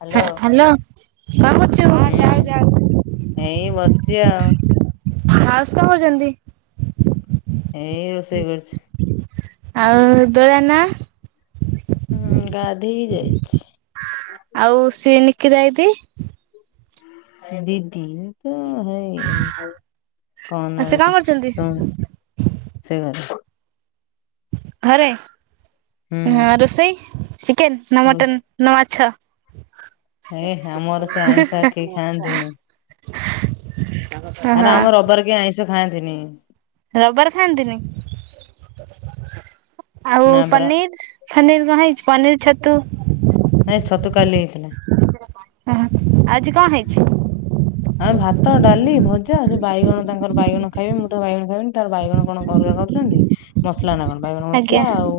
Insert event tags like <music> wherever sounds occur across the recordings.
Hello, କଣ କରୁଛୁ? ହୁଁ ଏଇ ବସିଛି ଆଉ। ହାସ୍ <unintelligible> ଏଇ ରୋଷେଇ କରୁଛି। ଆଉ <unintelligible> ନା ହୁଁ ଗାଧେଇ ଯାଇଛି। ଆଉ ସିଏ ନିକିତା ଦିଦି ଦିଦି ତ ହେଇ କଣ ଆଉ ସେ ନାଉଛି କରୁଛନ୍ତି? ଶୁଣୁ ସେ ଘରେ ଘରେ ହାଁ ହୁଁ। ରୋଷେଇ ଚିକେନ ନା ମଟନ? ନା ମାଛ? ଏ ଆମର ସେ ଆଇଁଷ କେହି ଖାଆନ୍ତିନି। <unintelligible> ନା ଓହୋ ନା ଆମର ରବିବାର କିଏ ଆଇଁଷ ଖାଆନ୍ତିନି। ରବିବାର ଖାଆନ୍ତିନି ଆଉ ନା ପରା ପନିର ଫନୀରି କଣ ହେଇଚି ପନୀରି ଛତୁ। ନାଇଁ ଛତୁ କାଲି ହେଇଥିଲା। ହୁଁ ଆଜି କଣ ହେଇଛି? ଆଁ ଭାତ, ଡାଲି, ଭଜା, ସେ ବାଇଗଣ ତାଙ୍କର ବାଇଗଣ ଖାଇବେ ମୁଁ ତ ବାଇଗଣ ଖାଇବିନି ତାର ବାଇଗଣ କଣ <unintelligible> ଅଛନ୍ତି? ମସଲା ନା କଣ ବାଇଗଣ ମସଲା ଆଜ୍ଞା ଆଉ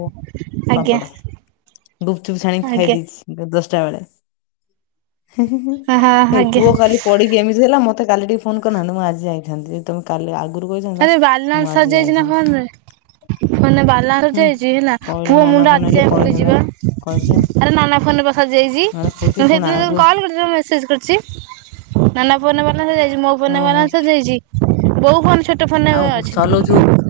ଆଜ୍ଞା ପାମ୍ପଡ଼, ଗୁପଚୁପ୍ ଛାଣିକି ଖାଇ ଆଜ୍ଞା ଦେଇେଇଛି। ଦଶଟା ବେଳେ, ହେ ହେ ହେ। ହଁ ଏଇ ଆଜ୍ଞା ପୁଅ କାଲି ପଡିକି ଏମିତି ହେଲା ମତେ କାଲି ଟିକେ ଫୋନ କରିନାହାନ୍ତି, ମୁଁ ଆଜି ଯାଇଥାନ୍ତି। ତମେ କାଲି ଆଗରୁ କହିଥାନ୍ତ, ଆରେ ମୁଁ ଆଜି ଯାଇଥାନ୍ତି। ମାନେ ବାଲାର ହୁଁ ସରିଯାଇଛି ହେଲା। କହିଲେ ପୁଅ ନନା ମୁଣ୍ଡ ଫୋନ ଆଜି ହେଲେ ଯେ ଫୁଲିଛି କହିଥାନ୍ତା ବା କହିଥିଲେ ଆରେ ନନା ଫୋନ ରେ ବା ସରିଯାଇଛି। ଆରେ ଫୁଲତି ସେଥୀ ଶୁଣ ପାଇଁ ମୁ ଆଗୁ କଲ୍ କରୁଛି ତୁମେ ମେସେଜ କର ଛି, ନାନା ଫୋନ ରେ ବାଲାନ୍ସ ସରିଯାଇଛି, ମୋ ଫୋନ ରେ ଓହୋ ବାଲାନ୍ସ ଯାଇଛି, ବୋଉ ଫୋନ ଛୋ <unintelligible> ଫୋନ ଆଉ ଚଲଉଛୁ ଅଛି।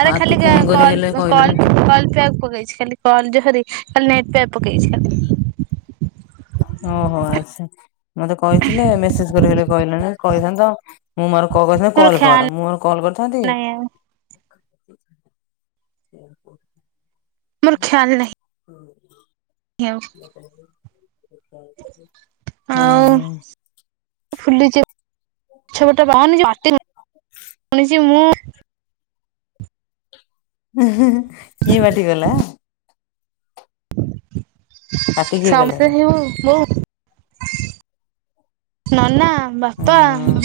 ଆରେ ଆଉ ତୁ ଖାଲିଗା ଫୋନ କରି କଲ୍ ହେଲେ କଲ୍ କହିଲୁନି କଲ୍ ପ୍ୟାକ ପକେଇଛି, ଖାଲି। କଲ୍ ଜିବହାରି ଖାଲି ନେଟ ପ୍ୟାକ ପକେଇଛି ଖାଲି। ଓହୋ ଆଛା, ମତେ କହିଥିଲେ ମେସେଜ କରି ହେଲେ କହିଲନି କହିଥାନ୍ତ। ମୁଁ ମୋର <unintelligible> ମୋର କଲ୍ ଖ୍ୟାଲ କର, ମୁଁ ମୋର କଲ କରିଥାନ୍ତି। ନାହିଁ ଆଉ ମୋର ଖ୍ୟାଲ ନାହିଁ। <unintelligible> <unintelligible> ହଁ ଆଉ ହଁ। ଫୁଲିଛି <unintelligible> ଶୁଣିଚି ମୁଁ। ହୁଁ ହୁଁ ହୁଁ, କିଏ ପାଟି କଲା? ପାଟି କିଏ କଲାରେ <unintelligible> ବୋଉ ନନା ବାପା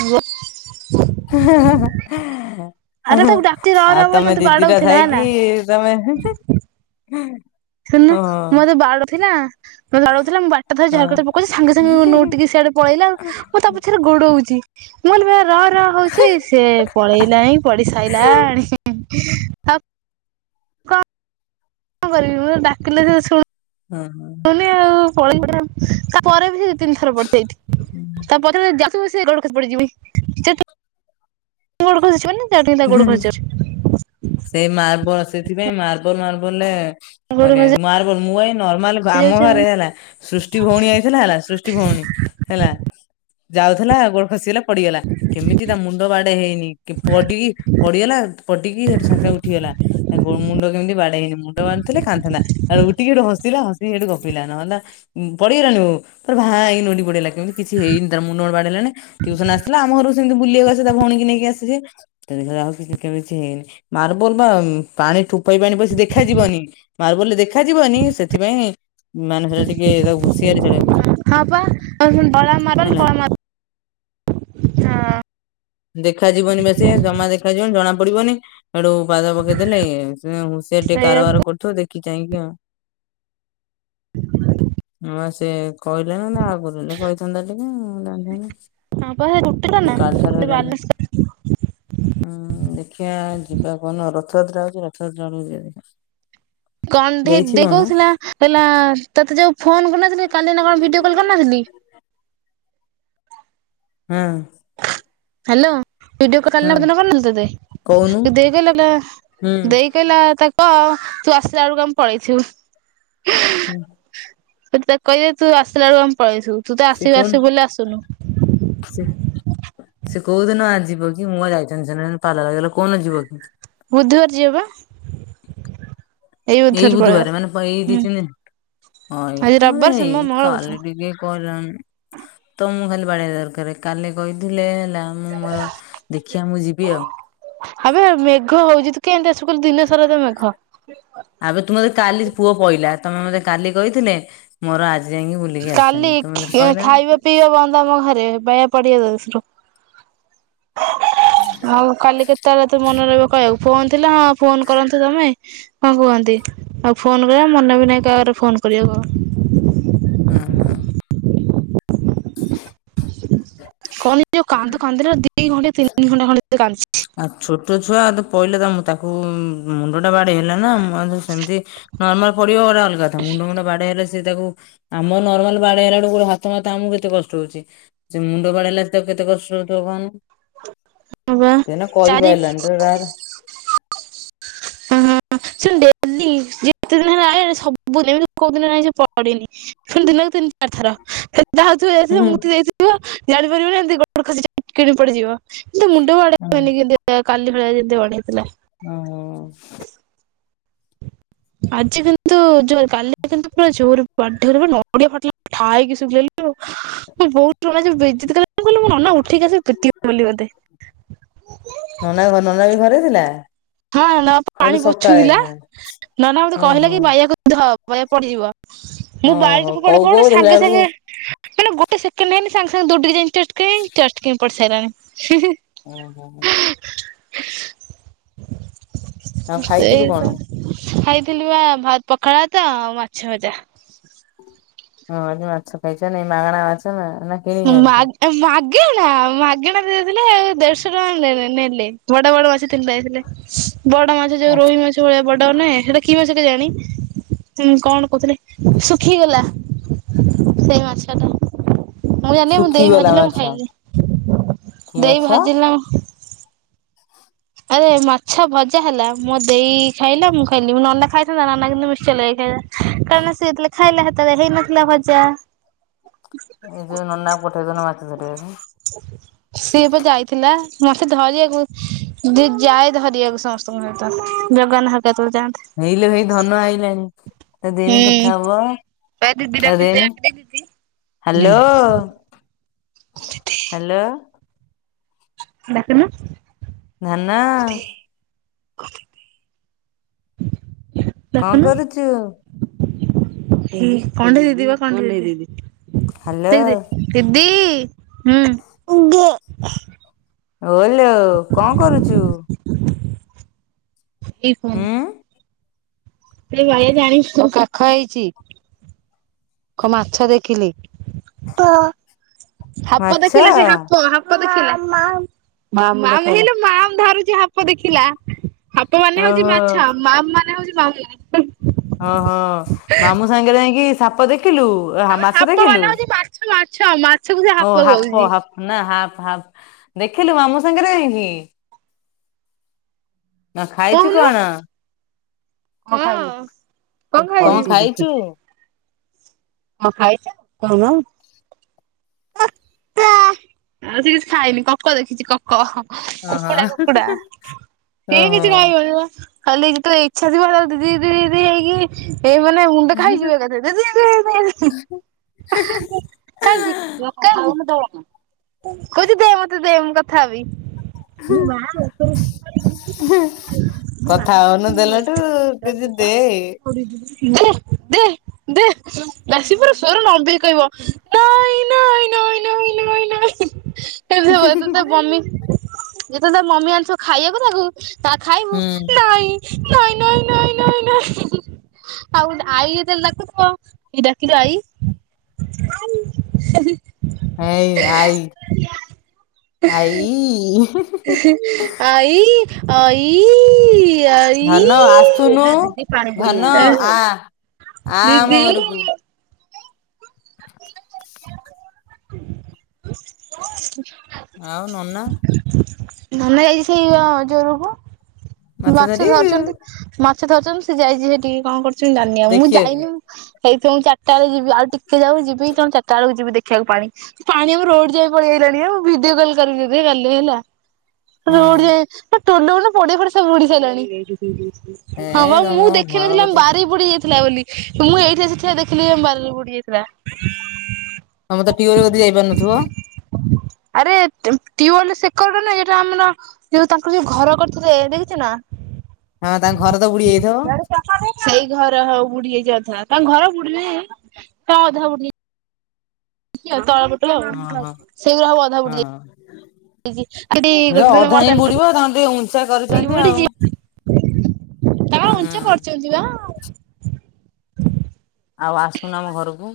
ବୋ <inaudible> ଆରେ ଆହା ତାକୁ ଡାକୁଚି ରହ ଆଉ ରହ ବୋଲି ତମେ ମତେ ଦିଦି ଟା ବାଡଉଥିଲା ଥାଇକି ହେଲା ତୁମେ ହେମିତି। ଶୁଣୁନ ମତେ ବାଡ଼ଥିଲା। ବାଡଉଥିଲା ମୁଁ ବାଟେ ଧରିଛି ଝରକା ହଁ। ପକଉଛି ସାଙ୍ଗେ ସାଙ୍ଗେ ନଉଟିକି ସିଆଡେ ପଳେଇଲା ଆଉ ମୁଁ ତା ପଛରେ ରେ ଗୋଡ ଉଛି। ମୁଁ କହିଁଲି ଭାଇ ର ର ହଉଛି ସିଏ ପଳେଇଲାଣିି ପଡି ସାଇ ଲାଣି। କଣ କରିବି ମୁଁ ଡାକିଲେ ସେ ଶୁଣ ହଁ ହଁ। ଆଉ ପଳେଇ ତାପରେ ବି ସେ ତିନି ଥର ପଡିଯାଇଛି ତାପ ଯାଉଥିବ ସେ ଗୋଡ ଖସି ପଡିଯିବି <unintelligible> ସେ ଗୋଡ଼ ଖସି ଯିବନି। ଲାଟିନୀ ଟା ଗୋଡ଼ ହୁଁ। ଖସି ଯାଉଛି। ସେଇ ମାର୍ବଲ ସେଥିପାଇଁ ମାର୍ବଲ ମାର୍ବଲରେ ଗୋଡ ମାନେ ଖସି ମାର୍ବଲ ମୁଁ ଏଇ ନର୍ମାଲ ଆମ ଯାଉଛି ଆଉ ଘରେ ହେଲା ସୃଷ୍ଟି ଭଉଣୀ ଆଇଥିଲା ହେଲା ସୃଷ୍ଟି ଭଉଣୀ। ହେଲା ଯାଉଥିଲା ଗୋଡ ଖସିଗଲା। ପଡିଗଲା କେମିତି ତା ମୁଣ୍ଡ ବାଡେ ହେଇନି ପଡିକି ପଡିଗଲା ପଡି କି ହେଠି ସେ ସାଙ୍ଗ ସାଙ୍ଗେ ଉଠିଗଲା ତା ମୁଣ୍ଡ କେମିତି ବାଡେଇନି ମୁଣ୍ଡ ବାଡୁଥିଲେ କାନ୍ଧିଥାନ୍ତ ଆଉ ଉିଠିକି ହେଠି ହସୁ ହସିଲା ହସିକି ହେଠୁ ଗପିଲା ନହଲ ପଡିଗଲାଣି ଆଉ ଭାଇ ନଉଟି ପଡ଼ିଗଲା କେମିତି କିଛି ହେଇନି ତା ର ମୁଣ୍ଡ ବାଢି ହେଲାନି ଟିୟୁସନ ଆସିଥିଲା ଆମ ଘରକୁ ଯେମିତି ବୁଲିବାକୁ ଆସ ତା ଭଉଣୀ କି ନେଇକି ଆସିଯେ ତାକୁ ଦେଖୀଲା ଆଉ କେମିତି କିଛି ହେଇନି ମାର୍ବଲ ବା ପାଣି ଟୋପାଏ ପାଣି ପସି ସେ ଦେଖାଯିବନି। ମାର୍ବଲରେ ଦେଖାଯିବନି ସେଥିପାଇଁ ମାନେ ସେଟା ଟିକେ ତାକୁ ହୁସିଆରି ଚଳେଇବାକୁ ପଡିବ ହଁ ପା ବଳା ମାର୍ବଲ ହେଲା। କଳା ମା ହଁ। ଦେଖାଯିବନି ବା ସେ ଜମା ଦେଖାଯିବନି ଜଣା ପଡିବନି। ସେଡୁ ପାଦ ପକେଇଦେଲେ ହୁ ସେ ଟିକେ ସେଇଆକୁ କାରବାର କରୁଥିବ ଦେଖି ଚାହିଁକି ଆଉ। ହ ସେ କହିଲେ ନା ନା ଆଗରୁ କହି ହଁ ପା ସେ ଗୋଟିଟା <unintelligible> ନା କାଲଠାରୁ ସେ ହେଇଲାଣି। ବାଲେନ୍ସ ହୁଁ ଦେଖିବା ଯିବା କଣ ରଥଯାତ୍ରା ହଉଛି ରଥଯାତ୍ରା ବେଳକୁ ଯିବା ଦେଖିବା। କଣ୍ଡେ ଇ ଦେଇ କହୁଥିଲା କହିଲା ତୋତେ ଯୋଉ ଫୋନ କରୁନଥିଲି କାଲି ନା କଣ ଭିଡିଓ କଲ୍ କରିନଥିଲି ହଁ। ହ୍ୟାଲୋ। ଭିଡିଓ କଲ କାଲି ହଁ ନା ପରଦିନ କରିନଥିଲେ କହୁନୁ ତୋତେ ଦେଇକହିଲା ଲା ହୁଁ ଦେଇ କହିଲା ତା କହ ତୁ ଆସିଲା ବେଳକୁ ଆମେ ପଳେଇଥିବୁ। ହୁଁ ତାକୁ କହିଦେ ତୁ ଆସିଲ ବେଳକୁ ଆମେ ପଳେଇ ଥିବୁ ତୁ ତ ସେ ଆସିବୁ କହୁନୁ ଆସିବୁ ବୋଲି ଆସୁନୁ। ସେ <unintelligible> ସେ କୋଉ ଦିନ ଆ ଯିବ କି ମୁଁ ଯାଇଥାନ୍ତି ସେ ପାଲର କୋଉଦିନ ଯିବ କି? ବୁଧୁବାର ଯିବା ବା। ଏଇ ବୁଧବାର ପଳେଇବା। ବୁଧବରେ ମାନେ ଏଇ ଦି ନିିନ ହଁ ଏଇ ଆଜି ତ ରବିବାର ଏଇ ସୋମବାର ମଙ୍ଗଳ ବୁଧ କାଲି ଟିକେ କ ତମକୁ ଖାଲି ବାଡ଼ିଆ ଦରକାର କାଲି କହିଥିଲେ ହେଲା ମୁଁ ମୋର ଦେଖିବା ମୁଁ ଯିବି ଆଉ। ଆବେ ମେଘ ହଉଛି ତୁ କେମିତି ଆସୁ କହିଲୁ ଦିନ ସାରା ତ ମେଘ। <unintelligible> ଆବେ ତୁ ମତେ କାଲି ପୁଅ ପଇଲା ତମେ ମତେ କାଲି କହିଥିଲେ ମୋର ଆଜି, ଆଜି ଯାଇକି ବୁଲିକି କାଲି ଆସିଥାନ୍ତି ତମେ ଖି ମୋତେ କହିଲାନି? ଖାଇବା ପିଇବା ବନ୍ଦ ଆମ ଘରେ <unintelligible> ହଉ କାଲି କେତେବେଳେ ତ ମନେ ରହିବ କହିବାକୁ ଫୋନ ଥିଲା ହଁ ଫୋନ କରନ୍ତୁ ତମେ ହଁ କୁହନ୍ତି ଆଉ ଫୋନ କରିବା ମନେ ବି ନାହିଁ କାହାଘରେ ଫୋନ କରିବା କଣ। ହଁ ହଁ <inaudible> ହ <inaudible> କଣ ଯୋଉ କାନ୍ଦୁ କାନ୍ଦିଲ ଦି ଘଣ୍ଟା ତିନି ଘଣ୍ଟା ଖଣ୍ଡେ କାନ୍ଦିଛି। ଆଉ ଛୋଟ ଛୁଆ ତ ପହିଲେ ତ ମୁଁ ତାକୁ ମୁଣ୍ଡ ଟା ବାଡେଇ ହେଲା ନା ସେମିତି ନର୍ମାଲ ପଡିବ ଗଟେ ଅଲଗା ମୁଣ୍ଡ ମୁଣ୍ଡ ବାଡେଇ ହେଲେ ସେ ତାକୁ ଆମ ନର୍ମାଲ ବାଡ ହେଲା ବେଳକୁ ହାତ ଫାତ ଆମକୁ କେତେ କଷ୍ଟ ହଉଛି। ସେ ମୁଣ୍ଡ ଗ ଳେଇଲା ତ କେତେ କଷ୍ଟ ହଉଥିବ କହନି। ହଁ ବା ସେଟା ଚାରି କହିପାରିଲଣି। ଅ ହ ଶୁ ଡେଲି ଯେତେ ଦିନ ହେଲା ସବୁିନ ଏମିତି କୋଉ ଦିନ ନାହିଁ ସେ ପଡିନି। ପୁଣି ଦିନକୁ ତିନି ଚାରି ଥର। ଯାହା ଯାଇଥିବ ହୁଁ ମୁତି ଦେଇଥିବ ଜାଣିପାରିବନି ଏମିତି ଗୋଡ ଖସି ଯିବ ପଡିଯିବ। ଏ ମୁଣ୍ଡ ବଡେଇନି କେମତି କାଲି ଭଳିଆ ଯେମିତି ବଡେଇଥିଲା। ଓୋ <inaudible> ହ <inaudible> ଆଜି କିନ୍ତୁ ଜୋର କାଲି କିନ୍ତୁ ପୁରା ଜୋର ନଡ଼ିଆ ଫାଟିଲା ା ହେକି ଶୁଖେଇ ଆଉ <unintelligible> ମୁଁ ବହୁତ କଁ ନନା ଉଠେଇକି ଆ ପିବ ବୋଲି ବୋଧେ <unintelligible> ନନା ନନା ବି ଘରେ ଥିଲା। ହଁ ନ ପାଣି କହିଲୁ ସକାଳେ ପୋଛୁଥିଲା ହଁ ନ ନା ମତେ କହିଲା ଓହୋ କି ବାଇକୁ ଧ ବ ପଡିଯିବ ମୁଁ ଓହୋ ବାାରରେ କହୁ ପଡଟେ କହୁ ଦେଖିଲା ସାଙ୍ଗେ ବେଳକୁ ସାଙ୍ଗେ ମାନେ ଗୋଟେ ସେକେଣ୍ଡ ହେଇନି ସାଙ୍ଗେ ସାଙ୍ଗେ ଦୁ ଚ ପାରିଲାଣି <unintelligible> ଓ ହୋ ହୋ <inaudible> ଆଉ ସେଇ ଖାଇଥିଲୁ କଣ? ତ ଖାଇଥିଲୁ ବା ପଖାଳ ତ ମାଛ ଭଜା। ହଁଜି ମାଛ ଖାଇଛ ନାଇ ମାଗଣା ମାଛ ନା ନା କିଣିକି ଆଣିଛ? ମାଗଣା ମାଗଣା ଦେଇଥିଲେ ଆଉ ଦେଢଶହ ଟଙ୍କା ନ ନେଲେ। ବଡ ବଡ ମାଛ ତିନିତି ଯଇଥିଲେ ବଡ ମାଛ ଯୋଉ ରୋହି ମାଛ। ସେ ଭଳିଆ ବଡ ହ ନାଁ ସେଟା କି ମାଛ କେ ଜାଣି। ହଁ କଣ କହୁଥିଲେ ଶୁଖିଗଲା ସେଇ ମାଛ ଟା। ମୁଁ ଜାଣି ମୁଁ ଦେଇ ଶୁଖିଗଲା ଭାଜିଲା ମୁଁ ମାଛ ଖାଇଲି କି ଦେଇ ମାଛ? ଭାଜିଲା ମୁ ଆରେ ମାଛ ଭଜା ହେଲା ମୋ ଦେଇ ଖାଇଲା ମୁଁ ଖାଇଲି ନନା ଖାଇଥାନ୍ତା ନନା କିନ୍ତୁ ମେଡିକାଲ ଯାଇଥିଲା। କାରଣ ସଥିଲେ ଖାଇଲେ ସୋତରେ ହେଇନଥିଲା ଭଜା <unintelligible> ଏଇ ନନା ଙ୍କୁ ପଡେଇଦେଉନ ମାଛ ଧରିବାକୁ। ସିଏ ଏବେ ଯାଇଥିଲା ମାଛ ଧରିବାକୁ। ଦି ଯାଏ ଧରିବାକୁ ସମସ୍ତଙ୍କ ସହିତ ଜଗନ୍ନା ହର କେତେବେଳେ ଯାଆନ୍ତେ। ହେଇଲେ ଭାଇ ଧନ ଆଇଲାଣି। ଏଦନି ବା କଥାବା ଦିଦି ଡାକୁଚି ଏଦନି ଡାକିଦେ ଦିଦି। <unintelligible> Hello hello. ଡାଖ ନା। ଧନ। ଅ <inaudible> କଣ କରୁଛୁ? ହଇ କଣ୍ଡେଇଦଦିିବା କଣ୍ଡଲଦଦି ହାଲୋ ତେଗଦି <unintelligible> ଦିଦି ହୁଁ। ହଲୋ କଣ କରୁଛୁ? ହୁଁ <unintelligible> କାଖ ହେଇଛି। କ ମାଛ ଦେଖିଲି। ମାଛ ମା ନାହିଁ ଲ ମା ଧରୁଚି ହାତ ଦେଖିଲା। ହାପ ମାନେ ହଉଛି ଓହୋ ମାଛା ମାମ ମାନେ ହଉଛି ମାମୁ। ଓହୋ ମାମୁଁ ସାଙ୍ଗରେ ଯାଇଁକି ସାପ ଦେଖିଲୁ। ଓ ଆମେ ମାଛ ହାପ ଦେଖିଲୁ ମାନେ ହଉଛି ମାଛ ମାଛ ମାଛକୁ ସେ ଓ ହାପ କହୁଛି ହପ ନା ହାପ ହାଫ ଦେଖିଲୁ ମାମୁଁ ସାଙ୍ଗରେ ଯାଇଁକି। ନା ଖାଇଛୁ କଣ? ହଁ। କଣ ଖାଇଛୁ? ହଁ ଖାଇଚ କହୁନ। ଆଉ ସେ କିଛି ଖାଇନି କକ ଦେଖିଛି କ କକ କୁକୁଡ଼ା ଓହୋ କୁକୁଡ଼ା କେ ଓହୋ। କିଛି କହିବନି ମ। ଖାଲି ଯେତେବେଳେ ଇଚ୍ଛା ଥିବ ସେତେବେଳେ ଦିଦି ଦି ଦି ହେଇକି ଏଇ ମାନେ ମୁଣ୍ଡେ ଖାଇଯିବ ଏକାଥରେ। ଦିଦି ହେ ହେ। କାହିଁକି କହୁଛି ଦେ ମତେ ଦେ ମୁଁ କଥା ହେବି। ବା କଥା ହଉନୁ ଦେଲେ ହେଠୁ ଦିଦି ଦେ। ଦେ ଦେ ଦେ। <unintelligible> ସ୍ୱର ଲମ୍ବେଇ କି କହିବ ନାଇ ଲୋ ଇ ଲୋ ଇ ଲୋ ଇ ଲୋ କେମିତି ହବ ଏତେ ତା ମମି ଯେତେବେଳେ ତା ମମି ଆଣି ଥିବ ଖାଇବାକୁ ତାକୁ। ତା ଖାଇବୁ ହୁଁ ନାଇଁ। ନାଇଁ ନାଇଁ ନାଇଁ ନାଇଁ ଆଉ <unintelligible> ଦେଲାକୁ ଏ ଡାକିଲୁ ଆଈ। ହେଁ ଆଇ ଆଇ। ଆଈ ଆଈ। ଆଇ। ଧନ ଆସୁନୁ ଧନ ଆ। ଆ ଆମ ଘରକୁ। ଆଉ ନନା। ଧନ ଯାଇଛି ସେଇ ଜୋରକୁ। ମାଛ ଧରିଛନ୍ତି ମାଛ ଧରିଛନ୍ତି ସେ ଯାଇଛି ସେ ଟିକେ କଣ କରୁଛନ୍ତି ଜାନି ଆଉ ମୁଁ ଦେଖିବାକୁ। ଯାଇଲିି ହେଇଥିବ ମୁଁ ଚିରିଟା ବେଳେ ଯିବି ଆଉ ଟିକେ ଯାଉ ଯିବି ତଣୁ ଚାରିଟା ବୁଳୁକୁ ଯିବି ଦେଖିବାକୁ ପାଣି। ପାଣି ଆମ ରୋଡ ଯାଏ ପଳେଇ ଆଇଲାଣି ଆଉ ଭିଡିଓ କଲ୍ କରିବି ତତେ କାଲି ହେଲା। ରୋଡ ହୁଁ ଯାଏ ତୋଲ ଫୋଲ ପଡିଆ ଫଡିଆ ସବୁ ବୁଡିି ସାରିଲାଣି। ଏ ହଁ ବା ତମ ମୁଁ ଘର ଦେଖିନଥିଲି ଆମ କତି ବାରି ବୁଡି ଯାଇଥିଲା ବୋଲି ମୁଁ ଏଇଠି ଆସି ଠିଆ ହେଇ ଦେଖିଲି ଆମ ବାରି ବୁଡି ଯାଇଥିଲା। ତମେ ତ <unintelligible> ଯଦି ଯାଇପାରୁନଥିବ। ଆରେ ଟିୱେଲ ସେକରଡ ନା ଏଟା ଆମର ଯୋଉ ତାଙ୍କର ଯୋଉ ଘର କରିଥିଲେ ଏଆଡେ ଛ ନା। ହଁ ତାଙ୍କ ଘର ତ ବୁଡି ଯାଇଥିବ। ସେଇ ଘର ହଉ ବୁଡି ଯାଇ <unintelligible> ତାଙ୍କ ଘର ବୁଡିଲି ତା ଅଧା ବୁ ଆଉ ତଳ ପୋଟଳ ଆଉ ହଁ ହଁ ସେଇଗୁରା ଆଉ ଅଧା ବୁଡିଯା ହଁ। <inaudible> ତାଙ୍କର ଅଧା ହିଁ ଉଚ୍ଚା ବୁଡିବ ତାଙ୍କୁ ଟିକେ ଉଞ୍ଚା କରିଛନ୍ତି ଆଉ ହୁଁ। ହୁଁ। କରିଚନ୍ତି ବା। ଆଉ ଆସୁନ ଆମ ଘରକୁ।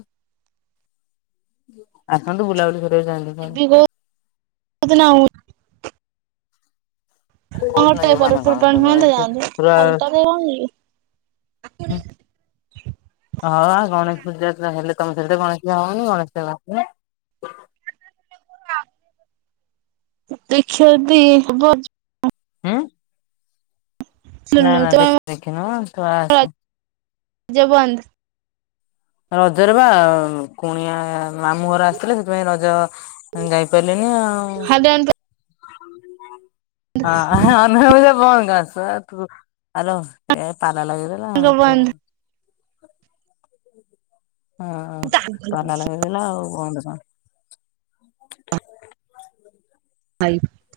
ଆସନ୍ତୁ ବୁଲାବୁଲି କରିବାକୁ ଯଆନ୍ତି। ଯିବି କୋଉ <unintelligible> ଗୋଟେ <inaudible> ଜମାନ ପର୍ବପର୍ବାଣି ହୁଅନ୍ତା କ ଯାଆନ୍ତେ ପୁରା ଖାଲିଟାରେ କଣ କି ହୁଁ ହଁ ଗଣେଶ ପୂଜା ହେଲେ ତମେ ସେଥିଟେ ଗଣେଶ ହବନି ଗଣେଶ ଆସୁନ। ଦେଖିବା ଯଦି ହବ ହୁଁ ନା ନା ଦେଖି ଦେଖିନୁ ତୁ ଆସ। ଯେବନ୍ଦ ରଜରେ ବା କୁଣିଆ ମାମୁଁ ଘର ଆସିଥିଲେ ସେଥିପାଇଁ ରଜ ଯାଇ ପାରିଲଣିି ଆଉ। <inaudible> ହ <unintelligible> ବ୍ୟାଙ୍କ ବନ୍ଦ। ହ ହଁ ପ ନଳବେଲା ବନ୍ଦ <inaudible>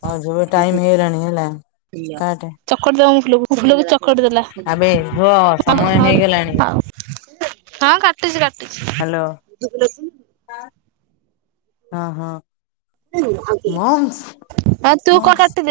ହଉ ଯବେ ଟାଇମ ହେଇଲାଣି ହେଲା। କାଟେ। ଚକଟ ଦେବା ଫୁଲ ଫୁଲକୁ ଚକଟି ଦେଲା। ଆବେ ଝୁଅ ସମୟ ହଁ ହେଇଗଲାଣି। କାଟିଛି କାଟିଛି। ଆଉ ହଁ ମମସ୍ ଆଉ ତୁ କଣ ମମସ୍ କାଟିଦେ।